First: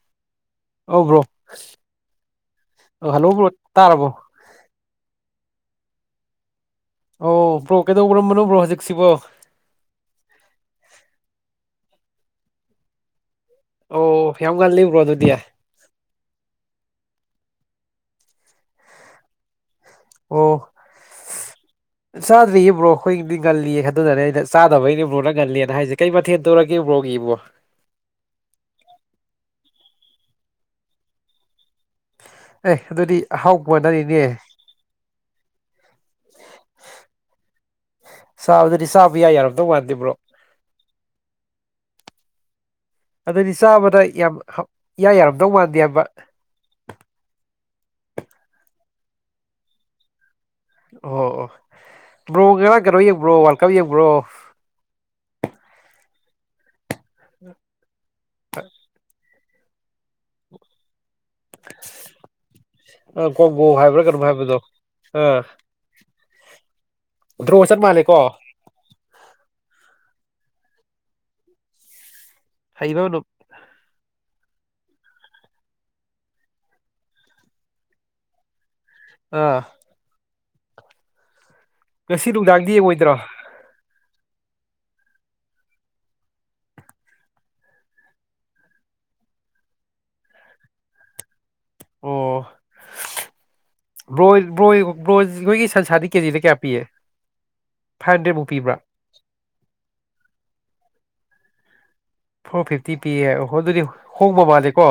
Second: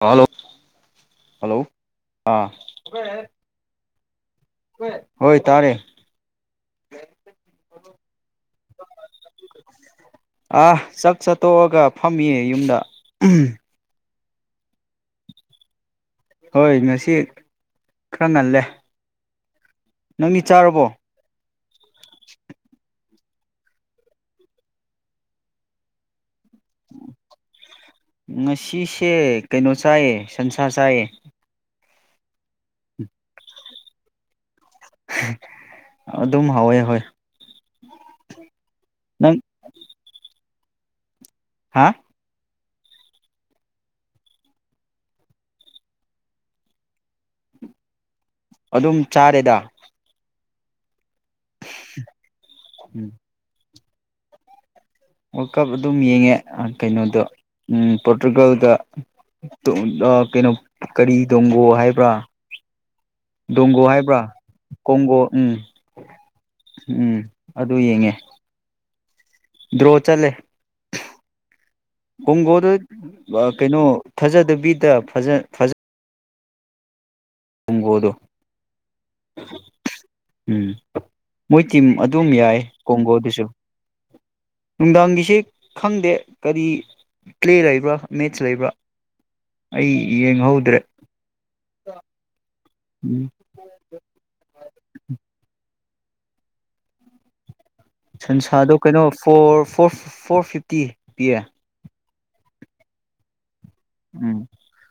Hello ꯑ ꯭ꯔꯣ hello ꯑꯥ ꯍꯜꯂꯣ ꯭ꯔꯣ ꯇꯥꯔꯕ꯭ꯔꯣ ꯍꯣꯏ ꯇꯥꯔꯦ ꯑꯣ ꯕ꯭ꯔꯣ ꯀꯩꯗꯧꯕꯔꯝꯕꯅꯣ ꯕ꯭ꯔꯣ ꯍꯧꯖꯤꯛꯁꯤꯕꯣ ꯑꯥ ꯆꯥꯛ ꯆꯥꯠꯇꯣꯛꯑꯒ ꯐꯝꯃꯤꯌꯦ ꯌꯨꯝꯗ ꯑꯣ ꯌꯥꯝ ꯀꯜꯂꯤꯕ꯭ꯔꯣ ꯑꯗꯨꯗꯤ ꯍꯣꯏ ꯉꯁꯤ ꯈꯔ ꯉꯜꯂꯦ ꯅꯪꯗꯤ ꯑꯣ ꯆꯥꯔꯕꯣ ꯁꯥꯗꯔꯤꯌꯦ ꯄꯕ꯭ꯔꯣ ꯑꯩꯈꯣꯏꯒꯤꯗꯤ ꯉꯜꯂꯤꯌꯦ ꯈꯟꯗꯨꯅꯅꯦ ꯑꯩꯅ ꯆꯥꯗꯕꯒꯤꯩꯅ ꯃꯨꯅ ꯉꯜꯂꯤꯦꯅ ꯍꯥꯏꯁꯦ ꯀꯩ ꯃꯊꯦꯜ ꯔ ꯀꯦ ꯄꯒꯦꯕ ꯆꯦ ꯀꯩꯅꯣ ꯆꯥꯏ ꯁꯟꯁꯥꯔ ꯆꯥꯏ ꯑꯦ ꯑꯗꯨꯗꯤ ꯍꯥꯎꯕꯅꯔꯤꯅꯦ ꯑꯗꯨꯝ ꯍꯥꯎꯋꯦ ꯍꯣꯏ ꯁꯥꯕꯗꯗꯤ ꯁꯥꯕ ꯌꯥꯏ ꯅꯪ ꯌꯥꯔꯝꯗꯧ ꯋꯥꯗꯦꯕ꯭ꯔꯣ ꯍꯥ ꯑꯗꯨꯗꯤ ꯆꯥꯕꯗ ꯌꯥꯝ ꯏꯌꯥ ꯌꯥꯔꯝꯗꯧ ꯃꯥꯟꯗꯦ ꯍꯥꯏꯕ ꯑꯗꯨꯝ ꯆꯥꯔꯦꯗ ꯑꯣ ꯭ꯔꯣ ꯎꯝ ꯀꯒ꯭ꯔꯣꯏ ꯭ꯔꯣ ꯋꯥ ꯀꯕ ꯌꯦꯛꯕ꯭ꯔꯣ ꯋꯥꯔ ꯀꯞ ꯑꯗꯨꯝ ꯌꯦꯡꯉꯦ ꯀꯩꯅꯣꯗꯣ ꯄꯣꯔꯇꯨꯒꯥꯜꯗ ꯑ ꯀꯩꯅꯣ ꯀꯔꯤ ꯗꯣꯡꯒꯣ ꯍꯥꯏꯕ꯭ꯔꯥ ꯑ ꯀꯣꯡꯒꯣ ꯗꯣꯡꯒꯣ ꯍꯥꯏꯕ꯭ꯔꯥ ꯀꯩꯅꯣꯝ ꯍꯥꯏꯕꯗꯣ ꯀꯣꯡꯒꯣ ꯑꯥ ꯎꯝ ꯎꯝ ꯗ꯭ꯔꯣ ꯆꯠ ꯃꯥꯜꯂꯦꯀꯣ ꯗ꯭ꯔꯣꯆꯥꯂꯦ ꯀꯣꯡꯒꯣꯗ ꯍꯩꯕ ꯀꯩꯅꯣ ꯐꯖꯗꯕꯤꯗ ꯐꯖ ꯐꯖ ꯇꯒꯣꯗꯨꯣ ꯑꯥ ꯎꯝ ꯃꯣꯏ ꯇꯤꯝ ꯉꯁꯤ ꯑꯗꯨꯝ ꯌꯥꯏ ꯅꯨꯡꯗꯥꯡꯗꯤ ꯌꯦꯡꯉꯣꯏꯗ꯭ꯔꯣ ꯀꯣꯡꯒꯣꯗꯨꯁꯨ ꯅꯨꯡꯗꯥꯡꯒꯤꯁꯦ ꯈꯪꯗꯦ ꯀꯔꯤ ꯄ꯭ꯂꯦ ꯂꯩꯕ꯭ꯔꯥ ꯃꯦꯠꯆ ꯂꯩꯕ꯭ꯔꯥ ꯑꯩ ꯌꯦꯡꯍꯧꯗ꯭ꯔꯦ ꯑꯣ ꯎꯝ ꯔꯣ ꯑꯣꯏꯒꯤꯁ ꯁꯥꯗꯤ ꯀꯦ ꯔꯦ ꯀꯌꯥ ꯄꯤꯦ ꯁꯟꯁꯥꯗꯣ ꯀꯩꯅꯣ four four four fifty ꯄꯌꯥ ꯐꯣꯔ ꯐꯤꯐꯇꯤ ꯄꯤ ꯍ ꯑꯗꯨꯗꯤ ꯎꯝ ꯍꯣꯡꯕ ꯃꯥꯂꯦꯀꯣ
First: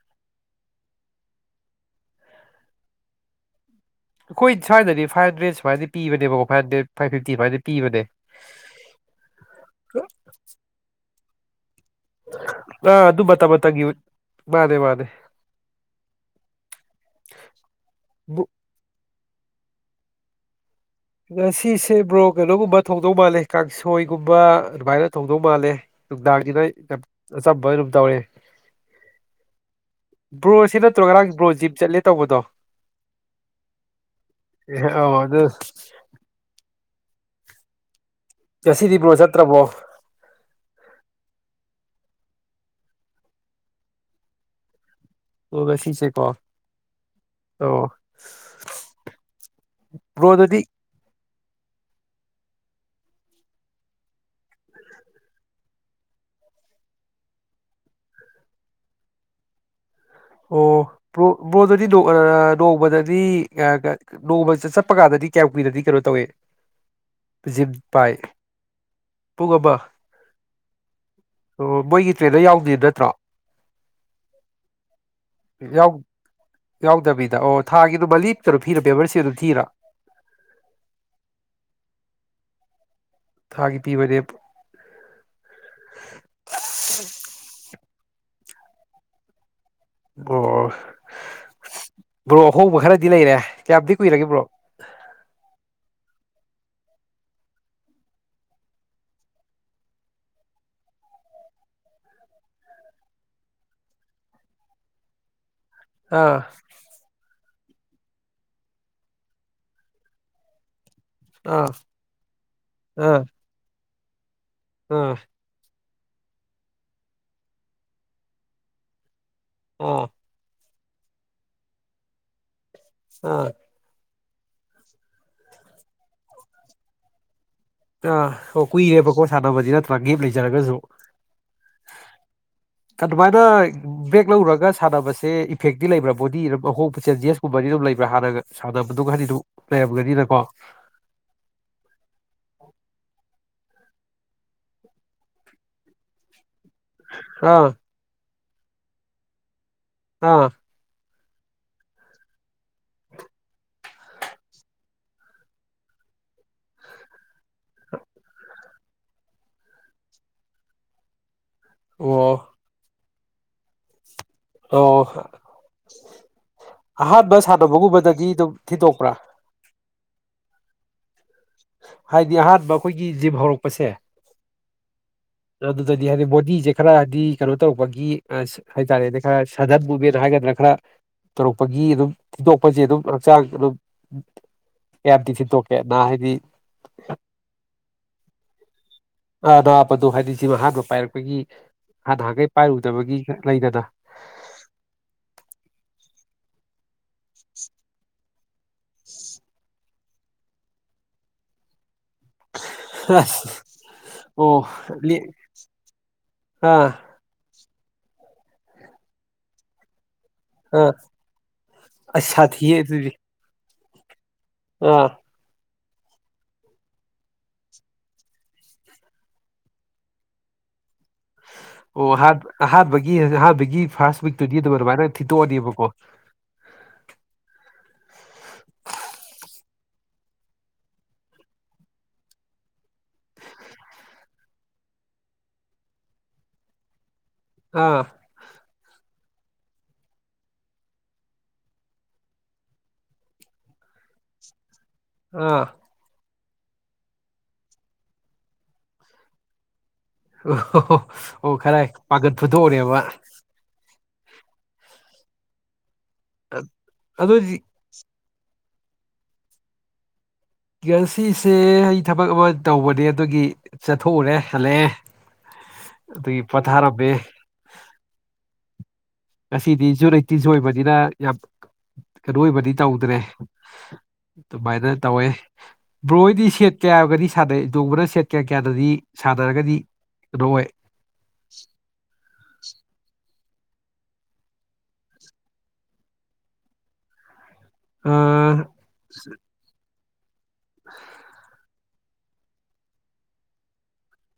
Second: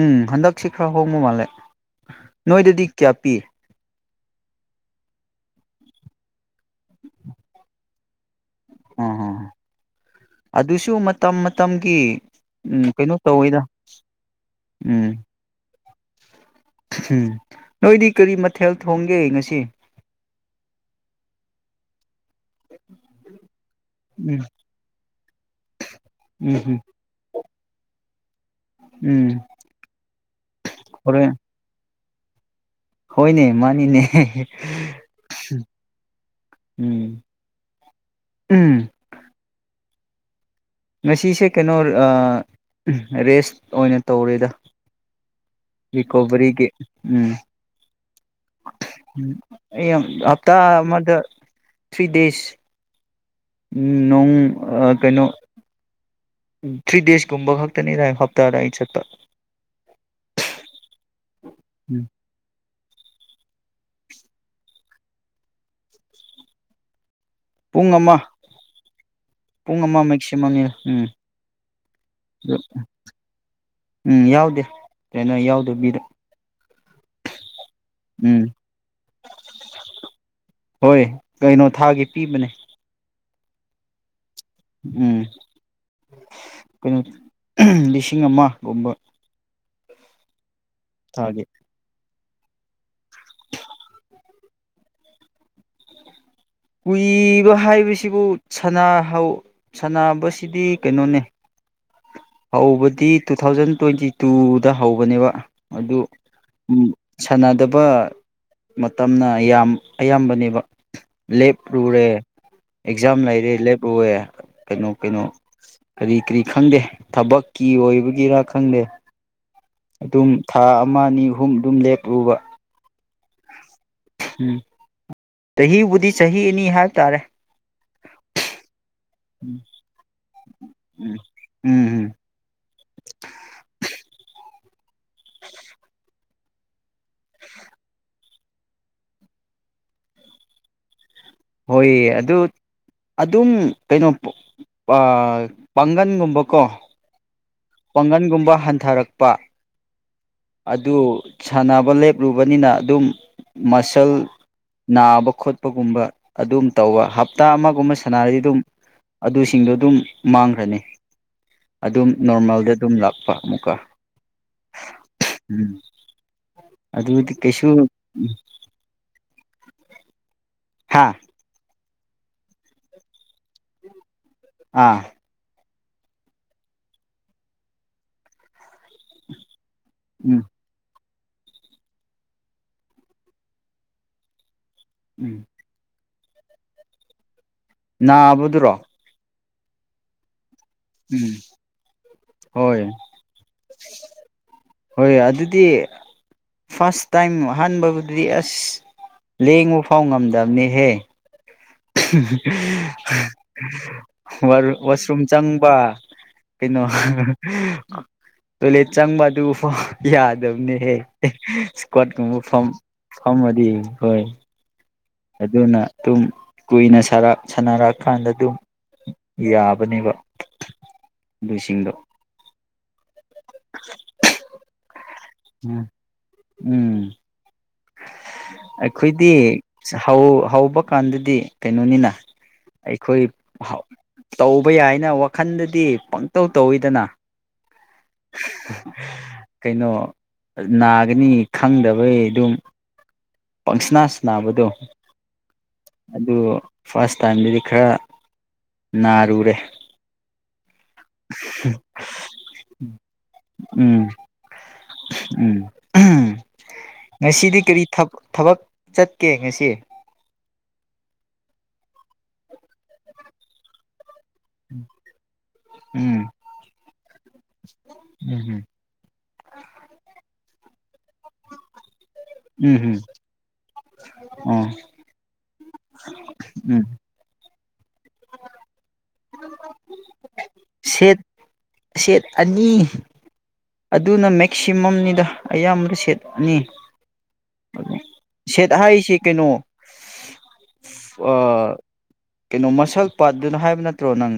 ꯎꯝ ꯍꯟꯗꯛꯁꯤ ꯈꯔ ꯍꯣꯡꯕ ꯃꯥꯜꯂꯦ ꯅꯣꯏꯗꯗꯤ ꯀꯌꯥ ꯄꯤ ꯑꯩꯈꯣꯏ ꯁ꯭ꯋꯥꯏꯗ ꯐꯥꯏꯚꯟꯗ꯭ꯔꯦꯠ ꯁꯨꯃꯥꯏꯅ ꯄꯤꯕꯅꯦꯕꯀꯣ ꯐꯥꯏꯚꯟ꯭ꯔꯦ ꯐꯥꯏꯚ ꯐꯤꯞꯇꯤ ꯁꯨꯃꯥꯏꯅ ꯄꯤꯕꯅꯦ ꯑ ꯍ ꯑꯗꯨꯁꯨ ꯃ ꯇ ꯃꯇꯝꯒꯤ ꯎꯝ ꯑꯥ ꯀꯩꯅꯣ ꯑꯗꯨ ꯃꯇꯝ ꯇꯧꯋꯦꯗ ꯃꯇꯝꯒꯤ ꯃꯥꯅꯦ ꯃꯥꯅꯦ ꯎꯝ ꯎꯝ ꯅꯣꯏꯗꯤ ꯀꯔꯤ ꯕ꯭ꯔꯣ ꯃꯊꯦꯜ ꯊꯣꯡꯒꯦ ꯉꯁꯤ ꯀ ꯔꯁꯤꯁꯦꯕ꯭ꯔꯣꯛ ꯀꯩꯅꯣꯒꯨꯝꯕ ꯊꯧꯗꯧ ꯃꯥꯜꯂꯦ ꯀꯥꯡꯁꯣꯏꯒꯨꯝꯕ ꯎꯝ ꯑꯗꯨꯃꯥꯏꯅ ꯇꯧꯗꯧ ꯃꯥꯜꯂꯦ ꯎꯝ ꯁꯗꯥꯔꯖꯤꯗ ꯎꯝ ꯁꯣꯏꯔꯨꯕ ꯇꯧꯋꯦ ꯎꯝ ꯕ꯭ꯔꯣꯁꯤ ꯅꯠꯇ꯭ꯔꯣ ꯉꯔꯥꯡ ꯍꯣꯔꯦꯟ ꯕ꯭ꯔꯣ ꯖꯤꯞ ꯆꯠꯂꯦ ꯇꯧꯕꯗꯣ ꯍꯣꯏꯅꯦ ꯃꯥꯅꯤꯅꯦ ꯑꯦ ꯑꯧ ꯑꯗꯨ ꯎꯝ ꯎꯝ ꯆꯁꯤꯗꯤꯕ꯭ꯔꯣ ꯆꯠꯇ꯭ꯔꯕꯣ ꯉꯁꯤꯁꯦ ꯀꯩꯅꯣ ꯔꯦꯁ ꯑꯣꯏꯅ ꯇꯧꯔꯦꯗ ꯑꯣ ꯉꯁꯤꯁꯦꯀꯣ ꯀꯣꯕꯔꯤꯒ ꯎꯝ ꯑꯣ ꯕ꯭ꯔꯣ ꯍꯞꯇꯥ ꯑꯗꯨꯗꯤ ꯃ ꯊ꯭ꯔꯤꯗꯦꯁ ꯅꯣꯡ ꯀꯩꯅꯣ ꯊ꯭ꯔꯤ ꯗꯦꯖꯀꯨꯝꯕ ꯈꯛꯇꯅꯤ ꯔꯥꯏ ꯍꯞꯇꯥꯗ ꯑꯩꯗ ꯆꯠꯄ ꯑꯣꯣ꯭ꯔꯣꯗꯤ ꯎꯝ ꯅꯣꯡꯃꯗꯗꯤ ꯅꯣꯡꯃ ꯆꯠꯄ ꯀꯥꯟꯗꯗꯤ ꯀꯌꯥꯨꯀꯤꯗꯗꯤ ꯀꯩꯅꯣ ꯇꯧꯋꯦ ꯄꯨꯡ ꯑꯃ ꯄꯨꯡ ꯑꯃ ꯃꯦꯛꯁꯤꯃꯝꯅꯤ ꯎꯝ ꯑꯣ ꯃꯣꯏꯒꯤ ꯇ꯭ꯔꯦꯟꯗ ꯌꯥꯎꯗꯦ ꯅꯠꯇ꯭ꯔꯣ ꯇ꯭ꯔꯦꯅꯔ ꯌꯥꯎ ꯌꯥꯎꯗꯕꯤꯗ ꯌꯥꯎꯗꯕꯤꯗ ꯑꯣ ꯊꯥꯒꯤꯗꯨꯕ ꯎꯝ ꯂꯤꯞꯇꯔꯣ ꯊꯤꯔ ꯄꯦꯕꯔꯁꯤ ꯑꯗꯨꯝ ꯊꯤꯔ ꯍꯣꯏ ꯀꯩꯅꯣ ꯊꯥꯒꯤ ꯄꯤꯕꯅꯦ ꯊꯥꯒꯤ ꯄꯤꯕꯗꯦ ꯎꯝ ꯀꯩꯅꯣ ꯂꯤꯁꯤꯡ ꯑꯃꯒꯨꯝꯕ [unintelligible] ꯊꯦ ꯭ꯔꯣ ꯍꯣꯕ ꯈꯔ ꯗꯤ ꯂꯩꯔꯦ ꯀꯌꯥꯗꯤ ꯀꯨꯏꯔꯒꯦꯕ꯭ꯔꯣ [unintelligible] ꯀꯨꯏꯕ ꯍꯥꯏꯕꯁꯤꯕꯨ ꯁꯍ ꯁꯕꯁꯤꯗꯤ ꯀꯩꯅꯣꯅꯦ ꯍꯧꯕꯗꯤ ꯇꯨ ꯊꯥꯎꯖꯟ ꯇ꯭ꯋꯦꯟꯇꯤ ꯇꯨꯗ ꯍꯧꯕꯅꯦꯕ ꯑꯗꯨ ꯑꯥ ꯎꯝ ꯁꯥꯟꯅꯗꯕ ꯃꯇꯝꯅ ꯌꯥꯝ ꯑꯌꯥꯝꯕꯅꯦꯕ ꯑꯥ ꯂꯦꯞꯔꯨꯔꯦ ꯑꯦꯛꯖꯥꯝ ꯑꯥ ꯂꯩꯔꯦ ꯂꯦꯞ ꯋꯦ ꯀꯩꯅꯣ ꯑꯥ ꯀꯩꯅꯣ ꯀꯔꯤ ꯀꯔꯤ ꯈꯪꯗꯦ ꯊꯕꯛꯀꯤ ꯑꯣꯏꯕꯒꯤꯔ ꯈꯪꯗꯦ ꯑꯥ ꯑꯗꯨꯝ ꯊꯥ ꯑꯃ ꯑꯅꯤ ꯑꯍꯨꯝ ꯑꯗꯨꯝ ꯂꯦꯞꯂꯨꯕ ꯑꯥ ꯎꯝ ꯆꯍꯤꯕꯨꯗꯤ ꯆꯍꯤꯅꯤ ꯍꯥꯏꯕ ꯇꯥꯔꯦ ꯑ ꯑꯣꯦ ꯀꯨꯏꯔꯦꯕꯀꯣ ꯎꯝ ꯁꯥꯟꯅꯕꯗꯤ ꯅꯠꯇ꯭ꯔꯒ ꯒꯞ ꯂꯩꯖꯔꯒꯁꯨ ꯎꯝ ꯎꯝ ꯎꯝ ꯑꯗꯨꯃꯥꯏꯅ ꯕꯦꯛ ꯂꯧꯔꯒ ꯁꯥꯟꯅꯕꯁꯦ ꯏꯐꯦꯛꯇꯤ ꯂꯩꯕ꯭ꯔꯥ ꯕꯣꯗꯤ ꯑꯗꯨꯝ ꯑꯍꯣꯡꯕ ꯆꯦꯟꯖꯦꯁꯀꯨꯝꯕꯗꯤ ꯑꯗꯨꯝ ꯂꯩꯕ꯭ꯔꯥ ꯍꯥꯟꯅꯒ ꯁꯥꯟꯅꯕꯗꯨ ꯍꯥꯏꯗꯤ ꯑꯗꯨꯝ ꯂꯩꯔꯝꯒꯅꯤꯅꯀꯣ ꯍꯣꯏ ꯑꯗꯨ ꯑꯗꯨꯝ ꯀꯩꯅꯣ ꯄꯥꯡꯒꯟꯒꯨꯝꯕꯀꯣ ꯑꯥ ꯄꯪꯟꯒꯨꯝꯕ ꯍꯟꯊꯔꯛꯄ ꯑꯥ ꯑꯗꯨꯗ ꯁꯥꯟꯅꯕ ꯂꯦꯞꯂꯨꯕꯅꯤꯅ ꯑꯗꯨꯝ ꯃꯁꯜ ꯅꯥꯕ ꯈꯣꯠꯄꯒꯨꯝꯕ ꯑꯗꯨꯝ ꯇꯧꯕꯞ ꯍꯇꯥ ꯑꯃꯒꯨꯝꯕ ꯁꯥꯟꯅꯔꯗꯤ ꯑꯗꯨꯝ ꯑꯗꯨꯁꯤꯡꯗꯣ ꯑꯗꯨꯝ ꯃꯥꯡꯈ꯭ꯔꯅꯤ ꯑꯣ ꯑꯗ ꯑꯗꯨꯝ ꯂꯥꯛꯄ ꯑꯃꯨꯛꯀ ꯑꯣ ꯎꯝ ꯑꯗꯨꯗꯤ ꯑꯍꯥꯟꯕ ꯀꯩꯁꯨ ꯁꯥꯟꯅꯕꯒꯨꯝꯕꯗꯒꯤ ꯑꯗꯨꯝ ꯊꯤꯗꯣꯛꯄ꯭ꯔꯥ ꯍꯥꯥ ꯍꯥꯏꯗꯤ ꯑꯍꯥꯟꯕ ꯑꯩꯈꯣꯏꯒꯤ ꯖꯤꯕ ꯍꯧꯔꯛꯄꯁꯦ ꯑꯥ ꯑꯗꯨꯗꯗꯤ ꯍꯥꯏꯗꯤ ꯃꯕꯣꯗꯤꯁꯦ ꯈꯔ ꯍꯥꯏꯗꯤ ꯀꯩꯅꯣ ꯇꯧꯔꯛꯧꯕꯒꯤ ꯑ ꯍꯥꯏꯇꯥꯔꯦꯅꯦ ꯈꯔ ꯁꯗꯠꯕꯨꯕꯔ ꯎꯝ ꯍꯥꯏꯒꯗ꯭ꯔꯅ ꯈꯔ ꯇꯧꯔꯛꯄꯒꯤ ꯑꯗꯨꯝ ꯊꯤꯟꯗꯣꯛꯄꯁꯦ ꯑꯗꯨꯝ ꯍꯛꯆꯥꯡ ꯑꯗꯨꯝ ꯑꯦꯔ ꯎꯝ ꯇꯗꯤꯁꯤꯤ ꯇꯣꯛꯀꯦ ꯅꯅꯥ ꯍꯥꯏꯗꯤ ꯅ ꯑꯕꯗꯨꯔꯣ ꯑꯗꯄꯗꯨ ꯍꯥꯏꯗꯤ ꯁꯤꯃ ꯍꯥꯟꯕ ꯄꯥꯏꯔꯛꯄꯒꯤ ꯍꯥꯟꯅ ꯅꯍꯥꯟꯅꯈꯩ ꯍꯣꯏ ꯄꯥꯏꯔꯨꯗꯕꯒꯤ ꯂꯩꯗꯅ ꯍꯣꯏ ꯑꯗꯨꯗꯤ ꯐꯥꯔꯁ ꯇꯥꯏꯝ ꯑꯍꯥꯟꯕꯕꯨꯗꯨꯗꯤ ꯑꯁ ꯂꯦꯡꯉꯨ ꯐꯥꯎꯉꯝꯗꯕꯅꯤꯍꯦ ꯑꯁ ꯑꯣ [unintelligible] ꯂꯤ ꯋꯥꯁꯔꯨꯝ ꯆꯪꯕ ꯀꯩꯅꯣ ꯑꯥ ꯣꯂꯦ ꯆꯪꯕꯗꯨꯐ ꯑꯥ ꯌꯥꯗꯕꯅꯦꯍꯦ ꯑꯁ ꯏꯁꯀꯣꯠꯀꯨꯝꯕ ꯁꯥꯊꯤꯌꯦ ꯐꯝꯃꯗꯤ ꯍꯣꯏ ꯑꯣ ꯑꯗꯨꯅ ꯑꯗꯨꯝ ꯀꯨꯏꯅ ꯁꯥꯟꯅꯔꯛꯑꯀꯥꯟꯗ ꯑꯗꯨꯝ ꯌꯥꯕꯅꯦꯕ ꯑꯗꯨꯁꯤꯡꯗꯣ ꯑꯣ ꯍꯥꯠ ꯍꯥꯠ ꯍꯥ ꯒꯤ ꯐꯥꯁꯔꯕꯥꯔ ꯎꯝ ꯊꯤꯠꯇꯣꯛꯑꯗꯤꯕꯀꯣ ꯎꯝ ꯑꯩꯈꯣꯏꯗꯤ ꯍꯧꯕ ꯀꯥꯟꯗꯗꯤ ꯀꯩꯅꯣꯅꯤꯅ ꯑꯩꯈꯣꯏ ꯇꯧꯕ ꯌꯥꯏꯅ ꯋꯥꯈꯜꯗꯗꯤ ꯄꯪꯇꯧ ꯇꯧꯋꯤꯗꯅ ꯑꯥ [unintelligible] ꯀꯩꯅꯣ ꯅꯥꯒꯅꯤ ꯈꯪꯗꯕꯩ ꯑꯗꯨꯝ ꯄꯪꯁꯅꯥꯁ ꯅꯥꯕꯗꯣ ꯑꯥ ꯑꯗꯨ ꯐꯥꯔꯁ ꯇꯥꯏꯝꯗꯗꯤ ꯈꯔ ꯅꯥꯔꯨꯔꯦ ꯑ ꯑꯣꯣ ꯑꯣ ꯈꯔ ꯄꯥꯒꯠꯄꯗ ꯑꯣꯏꯔꯦꯕ ꯎꯝ ꯎꯝ ꯑꯗꯨꯗꯤ ꯉꯁꯤꯗꯤ ꯀꯔꯤ ꯊ ꯊꯕꯛ ꯆꯠꯀꯦ ꯉꯁꯤ ꯉꯁꯤꯁꯦ ꯑꯩ ꯊꯕꯛ ꯑꯃ ꯇꯧꯕꯅꯦ ꯑꯗꯨꯒꯤꯠ ꯊꯣꯛꯎꯔꯦ ꯍꯜꯂꯛꯑꯦ ꯎꯝ ꯑꯗꯨꯒꯤ ꯄꯣꯊꯥꯔꯝꯃꯦ ꯎꯝ ꯉꯁꯤꯗꯤ ꯁꯖ ꯂꯩꯇꯤꯖ ꯑꯣꯏꯕꯅꯤꯅ ꯌꯥꯝ ꯀꯗꯣ ꯑꯣꯏꯕꯗꯤ ꯎꯝ ꯇꯧꯗ꯭ꯔꯦ ꯎꯝ ꯑꯗꯨ ꯥꯏꯗ ꯇꯧꯏꯦ ꯕ꯭ꯔꯣꯗꯤ ꯎꯝ ꯁꯦꯠꯀꯦ ꯍꯥꯏꯔꯒꯗꯤ ꯁꯥꯗꯩꯁꯦ ꯑꯗꯨꯒꯕꯅ ꯁꯦꯠ ꯀꯌꯥ ꯀꯌꯥꯗꯗꯤ ꯁꯥꯗꯔꯒꯗꯤ ꯁꯦꯠ ꯁꯦꯠ ꯑꯅꯤ ꯑꯗꯨꯅ ꯃꯦꯛꯁꯤꯃꯝꯅꯤꯗ ꯑꯌꯥꯝꯕ ꯁꯦꯠꯅꯤ ꯑꯥ ꯁꯦꯠ ꯍꯥꯏꯁꯦ ꯀꯩꯅꯣ [unintelligible] ꯑ ꯀꯩꯅꯣ ꯃꯁꯜ ꯄꯥꯠꯇꯅ ꯍꯥꯏꯕ ꯅꯠꯇ꯭ꯔꯣ ꯅꯪ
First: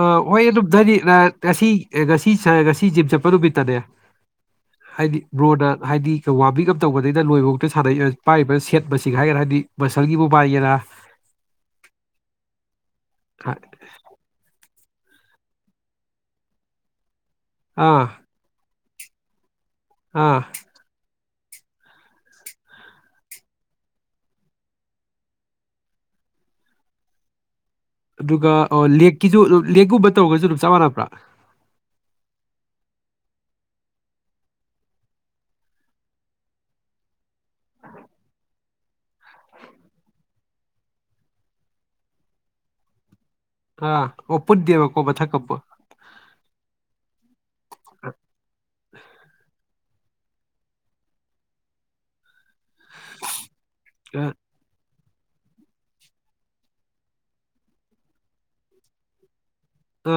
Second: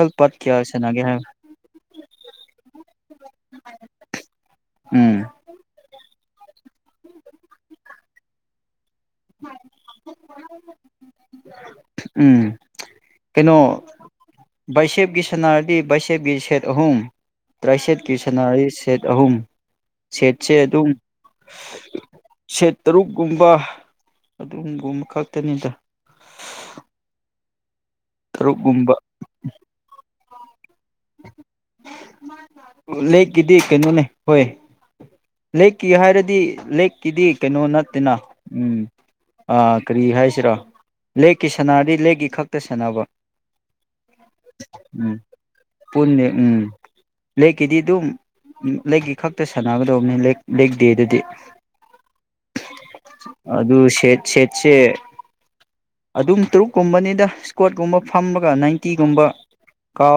ꯑ ꯄꯥꯠ ꯍꯣꯏ ꯀꯌꯥ ꯑꯗꯨꯝ ꯁꯥꯟꯅꯒꯦ ꯍꯥꯏꯕ ꯉꯁꯤ ꯉꯁꯤꯁꯤ ꯁꯤꯖꯤꯞ ꯆꯄ ꯑꯗꯨꯨ ꯄꯤ ꯇꯗꯦ ꯎꯝ ꯍꯥꯏꯗꯤ ꯕ꯭ꯔꯣꯗ ꯍꯥꯏꯗꯤ ꯋꯥꯕꯤꯒꯝ ꯇꯧꯕꯗꯩꯗ ꯂꯣꯏꯕꯕꯨꯥꯎꯛꯇꯩ ꯄꯥꯏꯔꯤꯕ ꯁꯦꯠ ꯃꯁꯤꯡ ꯍꯥꯏꯒꯅ ꯍꯥꯏꯗꯤ ꯃꯁꯜꯒꯤ ꯃꯨꯕꯥꯏꯒꯤꯔ ꯎꯝ ꯀꯩꯅꯣ ꯕꯥꯏꯁꯦꯞꯀꯤ ꯁꯅꯥꯔꯗꯤ ꯕꯥꯏꯁꯦꯞꯀꯤ ꯁꯦꯠ ꯑꯍꯨꯝ ꯑꯥ ꯇ꯭ꯔꯥꯏꯁꯦꯠꯀꯤ ꯁꯅꯥꯔꯗꯤ ꯁꯦꯠ ꯑꯍꯨꯝ ꯑꯥ ꯁꯦꯠꯁꯦ ꯑꯗꯨꯝ ꯁꯦꯠ ꯇꯔꯨꯛꯀꯨꯝꯕ ꯑꯗꯨꯝꯕꯨꯝ ꯈꯛꯇꯅꯤꯗ꯫ ꯑꯗꯨꯒ ꯑꯣ ꯇꯔꯨꯛꯀꯨꯝꯕ ꯂꯤꯛꯀꯤꯖꯨ ꯂꯤꯒ ꯎꯕ ꯇꯧꯕꯩꯖꯨ ꯑꯗꯨꯝ ꯆꯞ ꯃꯥꯟꯅ ꯂꯤꯛ ꯀꯤꯗꯤ ꯀꯩꯅꯣꯅꯦ ꯍꯣꯏ ꯂꯦꯛꯀꯤ ꯍꯥꯏꯔꯗꯤ ꯂꯦꯛꯀꯤꯗꯤ ꯀꯩꯅꯣ ꯅꯠꯇꯦꯅ ꯎꯝ ꯑꯥ ꯀꯔꯤ ꯍꯥꯏꯁꯤꯔ ꯂꯦꯛꯀꯤ ꯁꯥꯟꯅꯔꯗꯤ ꯂꯦꯛꯀꯤ ꯈꯛꯇ ꯁꯥꯟꯅꯕ꯫ ꯑ ꯑꯣ ꯄꯨꯟꯗꯦꯕꯀꯣ ꯃꯊꯛꯀ ꯄꯨꯟ ꯄꯨꯟꯅꯤ ꯎꯝ ꯂꯦꯛꯀꯤꯗꯤ ꯑꯗꯨꯝ ꯂꯦꯛꯀꯤ ꯈꯛꯇ ꯁꯥꯟꯅꯕꯗ ꯂꯦꯛ ꯂꯦꯛ ꯗꯦꯗꯗꯤ ꯑꯗꯨ ꯁꯦꯠ ꯑꯥ ꯁꯦꯠꯁꯦ ꯑꯗꯨꯝ ꯇꯔꯨꯛꯀꯨꯝꯕꯅꯤꯗ ꯏꯁꯀ꯭ꯋꯥꯠꯀꯨꯝꯕ ꯐꯝꯃꯒ ꯅꯥꯏꯟꯇꯤꯒꯨꯝꯕ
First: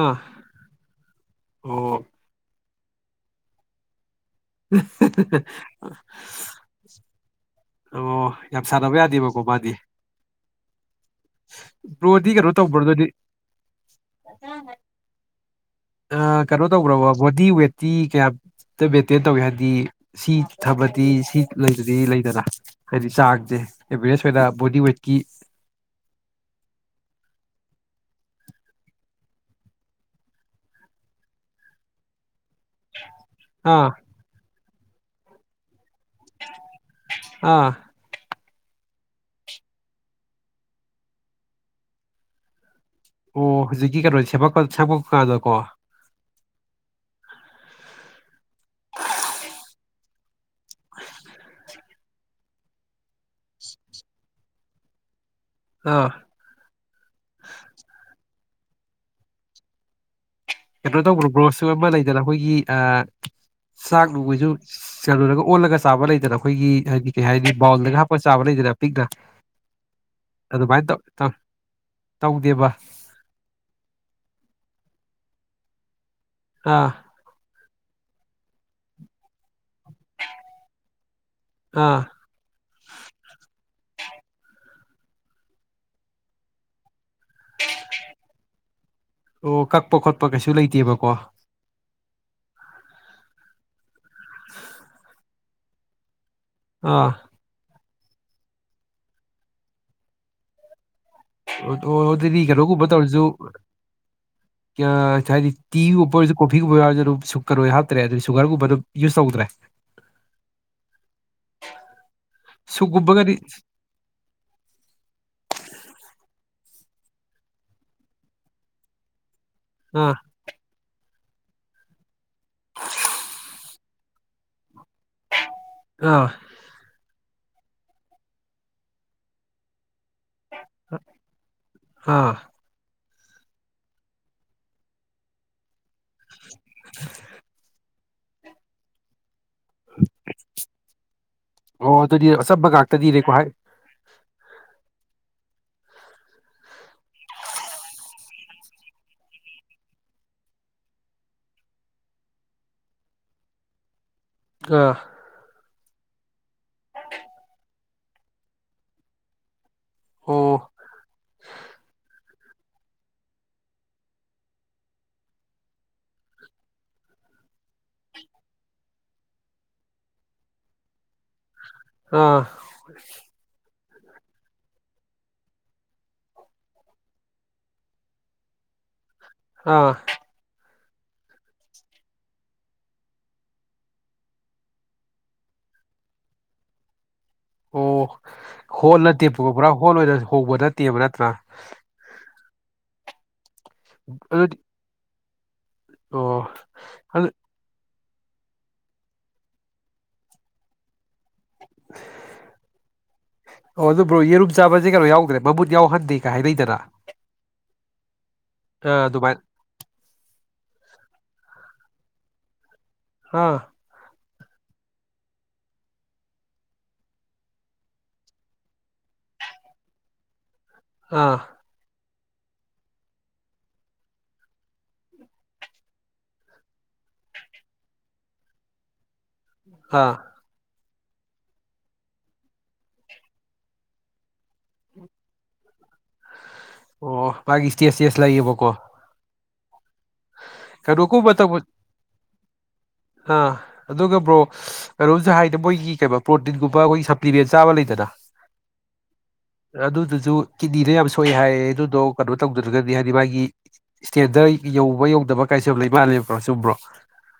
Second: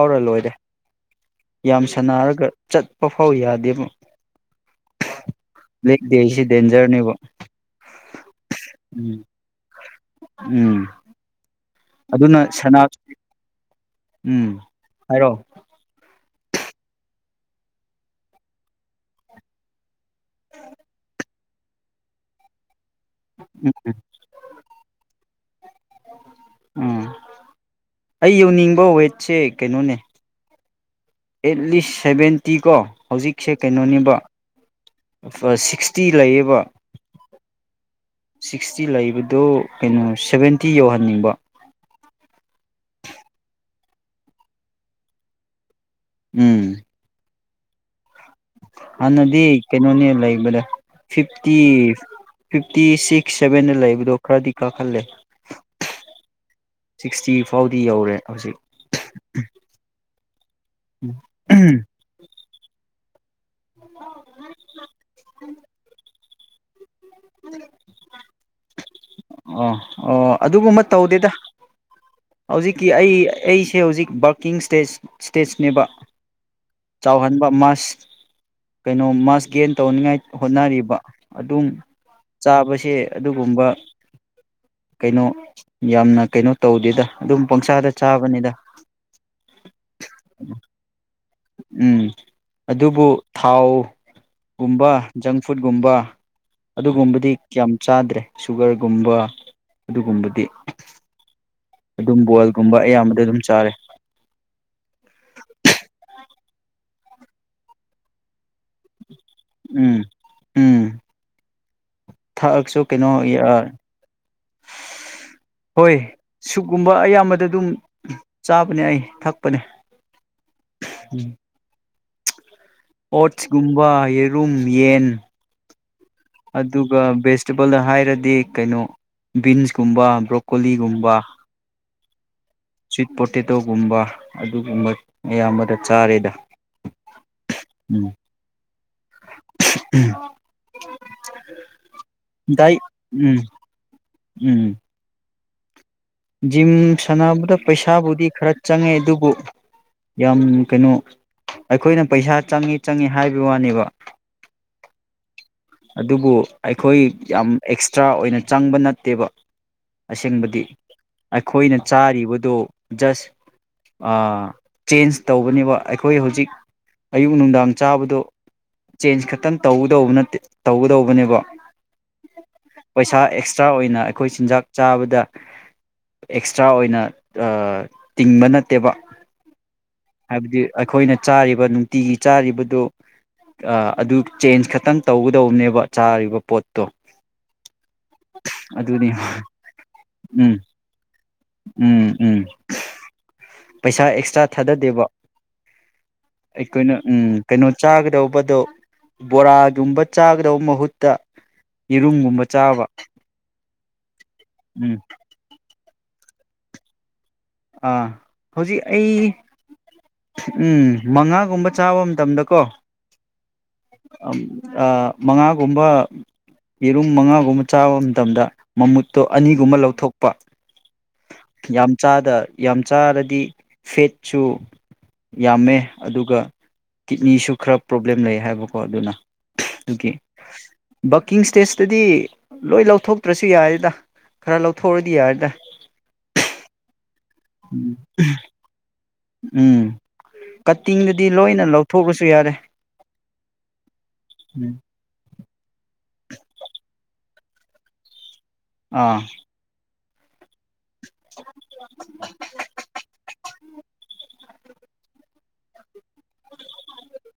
ꯑꯥ ꯂꯣꯏꯔꯦ꯫ ꯌꯥꯝ ꯑꯣ ꯁꯅꯥꯔꯒ ꯆꯠꯄ ꯐꯥꯎ ꯌꯥꯗꯦꯕ꯫ [unintelligible] ꯂꯦꯛ ꯗꯦꯁꯤ ꯗꯦꯟꯖꯔꯅꯦꯕ ꯑꯣ ꯌꯥꯝ ꯁꯥꯟꯅꯕ ꯎꯝ ꯌꯥꯗꯦꯕꯀꯣ ꯃꯥꯗꯤ? ꯍ ꯎꯝ ꯑꯗꯨꯅ ꯁꯅꯥ ꯎꯝ ꯍꯥꯏꯔꯣ ꯑ ꯀꯩꯅꯣ ꯇꯧꯕ꯭ꯔꯕ ꯕꯣꯗꯤ ꯋꯦꯠꯇꯤ ꯀꯌꯥꯝꯇ ꯃꯦꯟꯇꯦꯟ ꯇꯧꯏ ꯍꯥꯏꯕꯗꯤ ꯁꯤ ꯊꯝꯂꯗꯤ ꯁꯤ ꯂꯩꯗꯨꯗꯤ ꯂꯩꯗꯅ? ꯍꯥꯏꯗꯤ ꯆꯥꯡꯁꯦ ꯑꯦꯚꯔꯦꯖ ꯑꯣꯏꯅ ꯕꯣꯗꯤ ꯋꯦꯠꯀꯤ ꯎꯝ ꯑꯩ ꯌꯧꯅꯤꯡꯕ ꯋꯦꯠꯁꯦ ꯀꯩꯅꯣꯅꯦ ꯑꯦꯠꯂꯤꯁ ꯁꯚꯦꯟ ꯇꯤꯀꯣ ꯍꯧꯖꯤꯛꯁꯦ ꯑꯥ ꯀꯩꯅꯣꯅꯦꯕ ꯐ ꯁꯤꯛꯁ ꯇꯤ ꯂꯩꯌꯦꯕ ꯑꯥ ꯁꯤꯛꯁꯇꯤ ꯂꯩꯕꯗꯨ ꯀꯩꯅꯣ ꯁꯚꯦꯟꯇꯤ ꯌꯧꯍꯟꯅꯤꯡꯕ ꯑꯣ ꯍꯧꯖꯤꯛꯀꯤ ꯀꯩꯅꯣ ꯁꯦꯝ ꯁꯦꯝꯃꯛꯀꯥꯟꯗꯀꯣ ꯎꯝ ꯍꯥꯟꯅꯗꯤ ꯀꯩꯅꯣꯅꯦ ꯂꯩꯕꯗ ꯐꯤꯐꯇꯤ ꯐꯤꯐꯇꯤ ꯁꯤꯛꯁ ꯁꯚꯦꯟꯗ ꯂꯩꯕꯗꯣ ꯈꯔꯗꯤ ꯀꯥꯈꯜꯂꯦ ꯑꯥ ꯁꯤꯛꯁꯇꯤ ꯐꯥꯎꯗꯤ ꯌꯧꯔꯦ ꯍꯧꯖꯤꯛ ꯀꯩꯅꯣ ꯇꯧꯕ꯭ꯔꯣ ꯒ꯭ꯔꯣꯁꯁꯨ ꯑꯃ ꯂꯩꯗꯅ ꯑꯩꯈꯣꯏꯒꯤ ꯆꯥꯛ ꯅꯨꯡꯕꯩꯁꯨ ꯀꯨꯔꯒ ꯑꯣꯜꯂꯒ ꯆꯥꯕ ꯂꯩꯗꯅ ꯑꯩꯈꯣꯏꯒꯤ ꯍꯥꯏꯗꯤ ꯀꯩ ꯍꯥꯏꯅꯤ ꯕꯥꯎꯜꯗꯒ ꯍꯥꯞꯄ ꯆꯥꯕ ꯂꯩꯗꯅ ꯄꯤꯛꯅ ꯑꯣ ꯑꯣ ꯑꯗꯨꯒꯨꯝꯕ ꯑꯗꯨꯃꯥꯏꯅ ꯇꯧ ꯇꯧꯗꯦꯗ ꯇꯧ ꯇꯧꯗꯦꯕ ꯍꯧꯖꯤꯛꯀꯤ ꯑꯩ ꯑꯩꯁꯦ ꯍꯧꯖꯤꯛ ꯕꯥꯔꯀꯤꯡ ꯏꯁꯇꯦꯖ ꯏꯁꯇꯦꯖꯅꯦꯕ ꯑꯥ ꯆꯥꯎꯍꯟꯕ ꯃꯥ ꯀꯩꯅꯣ ꯃꯥꯁ ꯒꯦꯟ ꯇꯧꯅꯤꯉꯥꯏ ꯍꯣꯠꯅꯔꯤꯕ ꯑꯗꯨꯝ ꯑꯥ ꯆꯥꯕꯁꯦ ꯑꯗꯨꯒꯨꯝꯕ ꯀꯩꯅꯣ ꯌꯥꯝꯅ ꯀꯩꯅꯣ ꯇꯧꯗꯦꯗ ꯑꯗꯨꯝ ꯄꯪꯁꯥꯗ ꯆꯥꯕꯅꯤꯗ ꯑꯣ ꯀꯛꯄ ꯈꯣꯠꯄ ꯀꯩꯁꯨ ꯂꯩꯇꯦꯕꯀꯣ ꯎ ꯎꯝ ꯑꯗꯨꯕꯨ ꯊꯥꯎ ꯀꯨꯝꯕꯥ ꯪ ꯐꯨꯠꯀꯨꯝꯕ ꯑꯥ ꯑꯗꯨꯒꯨꯝꯕꯗꯤ ꯀꯌꯥꯝ ꯆꯥꯗ꯭ꯔꯦ ꯁꯨꯒꯔꯒꯨꯝꯕ ꯑꯗꯨꯒꯨꯝꯕꯗꯤ ꯑꯣ ꯑꯣ ꯑꯗꯨꯝ ꯑꯗꯨꯗꯤ ꯕꯣꯏꯜꯒꯨꯝꯕ ꯀꯩꯅꯣꯒꯨꯝꯕ ꯑꯌꯥꯝꯕꯗ ꯇꯧꯔꯁꯨ ꯑꯗꯨꯝ ꯆꯥꯔꯦ ꯍꯥꯏꯗꯤ ꯇꯤꯒꯨꯝꯕ ꯑꯣꯏꯔꯁꯨ ꯀꯣꯐꯤꯒꯨꯝꯕ ꯌꯥꯎꯔꯁꯨ ꯁꯨꯒꯔ ꯑꯣꯏ ꯍꯥꯇ꯭ꯔꯦ ꯑꯗꯨ ꯁꯨꯒꯔꯒꯨꯝꯕ ꯌꯨꯁ ꯇꯧꯗ꯭ꯔꯦ ꯎꯝ ꯎꯝ ꯊꯥꯛꯑꯁꯨ ꯀꯩꯅꯣ ꯁꯨꯒꯨꯝꯕꯒꯗꯤ ꯍꯣꯏ ꯁꯨꯛꯀꯨꯝꯕ ꯑꯌꯥꯝꯕꯗ ꯑꯗꯨꯝ ꯆꯥꯕꯅꯦ ꯑꯩ ꯊꯛꯄꯅꯦ ꯑꯥ ꯎꯝ ꯑꯣꯠꯁꯀꯨꯝꯕ ꯌꯦꯔꯨꯝ ꯌꯦꯟ ꯑꯥ ꯑꯗꯨꯒ ꯦꯁ ꯁꯇꯤꯕꯜꯗ ꯍꯥꯏꯔꯗꯤ ꯀꯩꯅꯣ ꯕꯤꯟꯁꯀꯨꯝꯕ ꯕ꯭ꯔꯣꯀꯣꯂꯤꯒꯨꯝꯕ ꯑꯥ ꯁ꯭ꯋꯤꯠ ꯄꯣꯇꯦꯇꯣꯒꯨꯝꯕ ꯑꯗꯨꯒꯨꯝꯕ ꯑꯌꯥꯝꯕꯗ ꯆꯥꯔꯦꯗ ꯎꯝ ꯑꯣ ꯑꯗꯨꯗꯤ ꯑꯆꯝꯕ ꯗꯥꯏ ꯉꯥꯛꯇꯅꯤꯅꯦꯀꯣ ꯎꯝ ꯍꯥꯏ ꯎꯝ ꯖꯤꯝ ꯁꯥꯟꯅꯕꯗ ꯄꯩꯁꯥꯕꯨꯗꯤ ꯈꯔ ꯆꯪꯉꯦ ꯑꯗꯨꯕꯨ ꯌꯥꯝ ꯀꯩꯅꯣ ꯑꯩꯈꯣꯏꯅ ꯄꯩꯁꯥ ꯆꯪꯉꯤ ꯆꯪꯉꯤ ꯍꯥꯏꯕꯩ ꯋꯥꯅꯦꯕ ꯑꯥ ꯑꯗꯨꯕꯨ ꯑꯩꯈꯣꯏ ꯌꯥꯝ ꯑꯦꯛꯁꯇ꯭ꯔꯥ ꯑꯣꯏꯅ ꯆꯪꯕ ꯅꯠꯇꯦꯕ ꯑꯁꯦꯡꯕꯗꯤ ꯑꯣ ꯑꯩꯈꯣꯏꯅ ꯆꯥꯔꯤꯕ ꯗꯣ ꯖꯁ ꯆꯦꯟꯖ ꯇꯧꯕꯅꯦꯕ ꯑꯩꯈꯣꯏ ꯍꯧꯖꯤꯛ ꯑꯌꯨꯛ ꯅꯨꯡꯗꯥꯡ ꯆꯥꯕꯗꯣ ꯆꯦꯟꯖ ꯈꯛꯇꯪ ꯇꯧꯒꯗꯧꯕ ꯅꯠꯇꯦ ꯇꯧꯒꯗꯧꯕꯅꯦꯕ ꯑꯥ ꯄꯩꯁꯥ ꯑꯦꯛꯁꯇ꯭ꯔꯥ ꯑꯣꯏꯅ ꯑꯩꯈꯣꯏ ꯆꯤꯟꯖꯥꯛ ꯆꯥꯕꯗ ꯑꯦꯛꯁꯇ꯭ꯔꯥ ꯑꯣꯏꯅ ꯇꯤꯡꯕ ꯑꯥ ꯅꯠꯇꯦꯕ ꯑꯥ ꯍꯥꯏꯕꯗꯤ ꯑꯩꯈꯣꯏꯅ ꯆꯥꯔꯤꯕ ꯅꯨꯡꯇꯤꯒꯤ ꯆꯥꯔꯤꯕꯗꯨ ꯑꯗꯨ ꯆꯦꯟꯖ ꯈꯛꯇꯪ ꯇꯧꯒꯗꯧꯕꯅꯦꯕ ꯆꯥꯔꯤꯕ ꯄꯣꯠꯇꯣ ꯑꯣ ꯍꯣꯜ ꯑꯗꯨꯅꯤ ꯅ ꯄ ꯄꯨꯔꯥ ꯍꯣ ꯂꯣꯏꯅ ꯍꯣꯡꯕ ꯎꯝ ꯅꯠꯇꯦꯕ ꯅꯠꯇ꯭ꯔꯥ ꯎꯝ ꯎꯝ ꯄꯩꯁꯥ ꯑꯦꯛꯁꯇ꯭ꯔꯥ ꯑꯗꯨꯗꯤ ꯊꯥꯗꯗꯦꯕ ꯑꯣ ꯑꯩꯈꯣꯏꯅ ꯎꯝ ꯑꯗꯨ ꯀꯩꯅꯣ ꯆꯥꯒꯗꯧꯕꯗꯣ ꯕꯣꯔꯥꯒꯨꯝꯕ ꯆꯥꯒꯗꯧꯕ ꯃꯍꯨꯠꯇ ꯌꯦꯔꯨꯝꯒꯨꯝꯕ ꯆꯥꯕ ꯑꯣ ꯑꯗꯨꯕꯨ ꯔꯣ ꯆꯥꯕꯕꯁꯦ ꯎꯝ ꯀꯩꯅꯣ ꯌꯥꯎꯗ꯭ꯔꯦ ꯃꯃꯨꯠ ꯌꯥꯎꯍꯟꯗꯦ ꯀꯩ ꯍꯥꯏꯅꯩꯗꯅ ꯑꯥ ꯍꯧꯖꯤꯛ ꯑꯥ ꯑꯩ ꯑꯗꯨꯃꯥꯏꯅ ꯎꯝ ꯃꯉꯥꯒꯨꯝꯕ ꯆꯥꯕ ꯃꯇꯝꯗ ꯀꯣ ꯑꯥ ꯃꯉꯥꯒꯨꯝꯕ ꯌꯦꯔꯨꯝ ꯃꯉꯥꯒꯨꯝꯕ ꯆꯥꯕ ꯃꯇꯝꯗ ꯃꯃꯨꯠꯇꯣ ꯑꯅꯤꯒꯨꯝꯕ ꯂꯧꯊꯣꯛꯄ ꯑꯥ ꯌꯥꯝ ꯆꯥꯗ ꯌꯥꯝ ꯆꯥꯔꯗꯤ ꯐꯦꯠꯁꯨ ꯌꯥꯝꯃꯦ ꯑꯗꯨꯒ ꯀꯤꯠꯅꯤꯁꯨ ꯈꯔ ꯄ꯭ꯔꯣꯕ꯭ꯂꯦꯝ ꯂꯩ ꯍꯥꯏꯕꯀꯣ ꯑꯗꯨꯅ ꯗꯨ ꯑꯥ ꯒꯤ ꯕꯜꯀꯤꯡ ꯁꯇꯦꯖꯇꯗꯤ ꯂꯣꯏ ꯂꯧꯊꯣꯛꯇ꯭ꯔꯁꯨ ꯌꯥꯔꯦꯗ ꯈꯔ ꯂꯧꯊꯣꯛꯑꯔꯗꯤ ꯌꯥꯔꯦꯗ ꯑꯣ ꯃꯥꯒꯤ ꯁꯇꯦꯖ ꯁꯇꯦꯖ ꯂꯩꯌꯦꯕꯀꯣ ꯎꯝ ꯀꯠꯇꯤꯡꯗꯗꯤ ꯂꯣꯏꯅ ꯂꯧꯊꯣꯛꯑꯁꯨ ꯌꯥꯔꯦ ꯑ ꯑꯗꯨꯒ ꯕ꯭ꯔꯣ ꯎꯝ ꯑꯔꯨꯖꯍꯥꯏꯗ ꯃꯣꯏꯒꯤ ꯀꯩ ꯄꯔꯣꯇꯤꯟꯒꯨꯝꯕ ꯑꯈꯣꯏ ꯁ ꯑꯄꯤꯕꯦ ꯆꯥꯕ ꯂꯩꯇꯅ ꯑꯥ ꯑꯗꯨꯗꯨꯁꯨ ꯀꯤꯠꯅꯤꯗ ꯌꯥꯝ ꯁꯣꯛꯑꯦ ꯍꯥꯏꯌꯦ ꯑꯗꯨꯗꯣ ꯀꯩꯅꯣ ꯇꯧꯗ꯭ꯔꯒꯗꯤ ꯍꯥꯏꯗꯤ ꯃꯥꯒꯤ ꯏꯁꯇꯦꯟꯗꯔꯠ ꯌꯧꯕ ꯌꯧꯗꯕ ꯀꯥꯏꯁꯨ ꯂꯩ ꯃꯥꯟꯂꯦꯕ ꯆꯨꯝꯕ꯭ꯔꯣ